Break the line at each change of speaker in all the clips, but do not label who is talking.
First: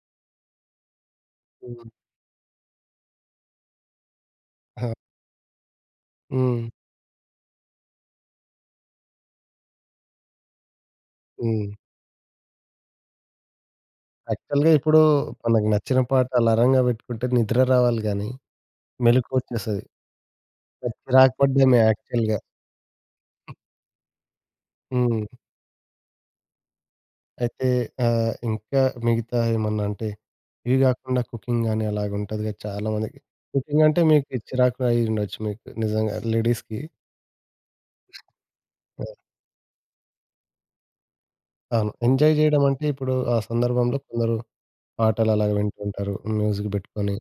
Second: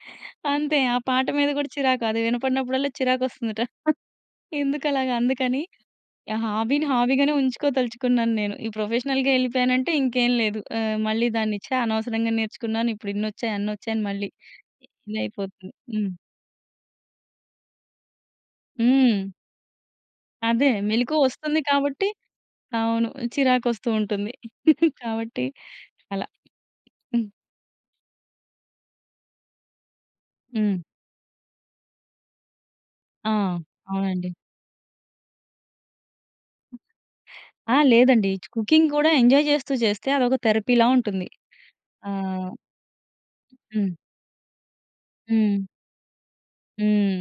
అంతే ఆ పాట మీద కూడా
హ్మ్.
చిరాకు. అది వినపడినప్పుడల్లా చిరాకొస్తుందట ఎందుకు
ఆ!
అలాగా అందుకని. ఆహ్,
హ్మ్.
హాబీని హాబీగానే ఉంచుకోదలుచుకున్నాను నేను. ఈ ప్రొఫెషనల్‌గా ఎళ్ళిపోయాను అంటే ఇంకేం లేదు. ఆహ్, మళ్ళీ దాన్ని, "ఛ!
హ్మ్.
అనవసరంగా నేర్చుకున్నాను. ఇప్పుడిన్ని ఒచ్చాయి, అన్నొచ్చాయి" అని మళ్ళీ
యాక్చువల్‌గా ఇప్పుడు మనకు
ఇదయిపోతుంది.
నచ్చిన
హ్మ్.
పాట అలారంగా పెట్టుకుంటే నిద్ర రావాలి గాని
హ్మ్.
మెలుకువొచ్చేస్తది.
అదే. మెలుకువ
చిరాకు
వస్తుంది
పడ్డాను
కాబట్టి
యాక్చువల్‌గా.
అవును. చిరాకొస్తూ ఉంటుంది.
హ్మ్.
కాబట్టి అలా. హ్మ్.
అయితే ఆహ్, ఇంకా మిగతా ఏమన్నా అంటే
హ్మ్.
ఇవి కాకుండా కుకింగ్ గాని అలాగా ఉంటది కదా! చాలామందికి
ఆ!
కుకింగ్ అంటే
అవునండి.
మీకు చిరాకు కూడా అయ్యుండొచ్చు మీకు నిజంగా లేడీస్‌కి.
ఆ! లేదండి. కుకింగ్ కూడా
అవును.
ఎంజాయ్ చేస్తూ చేస్తే అదొక థెరపీలా ఉంటుంది.
అవును.
ఆ!
ఎంజాయ్ చేయడం అంటే ఇప్పుడు ఆ
హ్మ్.
సందర్భంలో కొందరు పాటలలాగ
హ్మ్.
వింటూ ఉంటారు. మ్యూజిక్ పెట్టుకొని
హ్మ్.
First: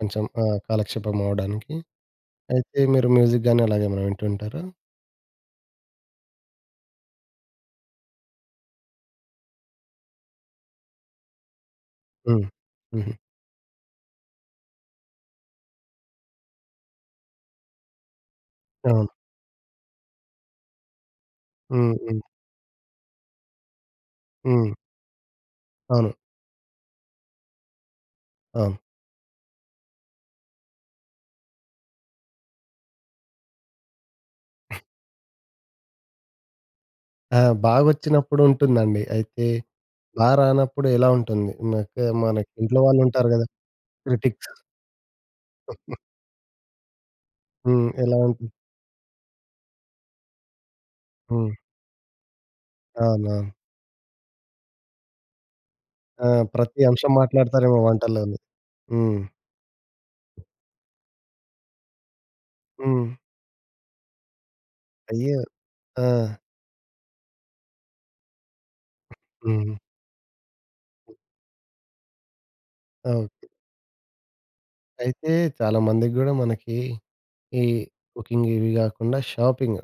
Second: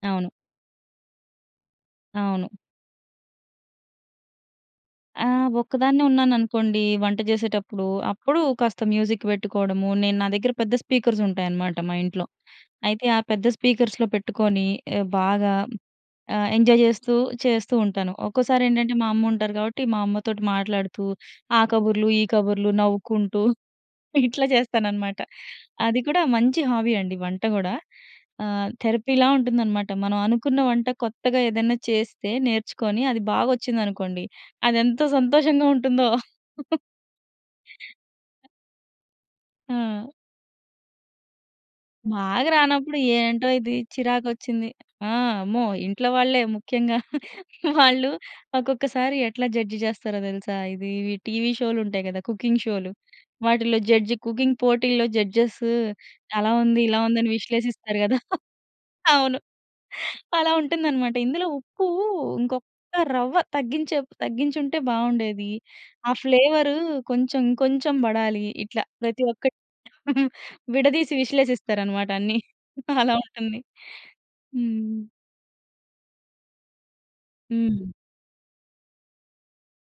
కొంచెం.
అవును.
ఆహ్, కాలక్షేపం అవ్వడానికి
అవును.
అయితే మీరు మ్యూజిక్ గాని అలాగేమైనా వింటూ ఉంటారా?
ఆ! ఒక్కదాన్నే ఉన్నాననుకోండి వంట చేసేటప్పుడు అప్పుడు కాస్త మ్యూజిక్ పెట్టుకోవడము, నేను నా దగ్గర పెద్ద స్పీకర్స్ ఉంటాయి అనమాట మా ఇంట్లో.
హ్మ్.
అయితే
హుహు.
ఆ పెద్ద స్పీకర్ల్సో పెట్టుకొని బాగా ఆహ్, ఎంజాయ్ చేస్తూ చేస్తూ ఉంటాను. ఒక్కోసారేంటంటే మా
అవును.
అమ్మ ఉంటారు కాబట్టి మా అమ్మతోటి మాట్లాడుతూ ఆ కబుర్లు ఈ
హుహు.
కబుర్లు నవ్వుకుంటూ ఇట్లా
హ్మ్.
చేస్తాననమాట. అది
అవును.
కూడా మంచి హాబీ అండి వంట కూడా. ఆహ్,
అవును.
థెరపీ లా ఉంటుందనమాట. మనం అనుకున్న వంట కొత్తగా ఏదైనా చేస్తే నేర్చుకొని అది బాగొచ్చిందనుకోండి అదెంత సంతోషంగా ఉంటుందో.
ఆ! బాగొచ్చినప్పుడు ఉంటుందండి. అయితే
ఆ!
బాగా రానప్పుడు ఎలా ఉంటుంది? మనకు మన
బాగా
ఇంట్లో
రానప్పుడు
వాళ్ళుంటారు కదా
ఏంటో ఇది
క్రిటిక్స్.
చిరాకొచ్చింది. ఆ! అమ్మో! ఇంట్లో వాళ్ళే ముఖ్యంగా
హ్మ్.
వాళ్ళు
ఎలాంటి?
ఒక్కొక్కసారి ఎట్లా జడ్జ్ చేస్తారో తెలుసా? ఇది టీవీ
హ్మ్.
షోలు ఉంటాయి కదా! కుకింగ్ షోలు.
అవును, అవును.
వాటిలో జడ్జ్, కుకింగ్ పోటీల్లో జడ్జెస్
ఆ!
అలా ఉంది,
ప్రతి
ఇలా
అంశం
ఉంది అనే
మాట్లాడుతారేమో
విశ్లేషిస్తారు కదా!
వంటల్లోని. హ్మ్.
అవును. అలా ఉంటుందన్నమాట, "ఇందులో ఉప్పు ఇంకొక్క
హ్మ్.
రవ్వ తగ్గించే తగ్గించి ఉంటే
అయ్యో!
బావుండేది.
ఆ!
ఆ ఫ్లేవరు కొంచెం ఇంకొంచెం పడాలి" ఇట్లా ప్రతి ఒక్కటి
హ్మ్.
విడదీసి విశ్లేషిస్తారన్నమాట అన్ని. అలా
అవును.
ఉంటుంది. హ్మ్.
అయితే చాలామందికి కూడా మనకి ఈ
హ్మ్.
కుకింగ్ ఇవి కాకుండా షాపింగ్.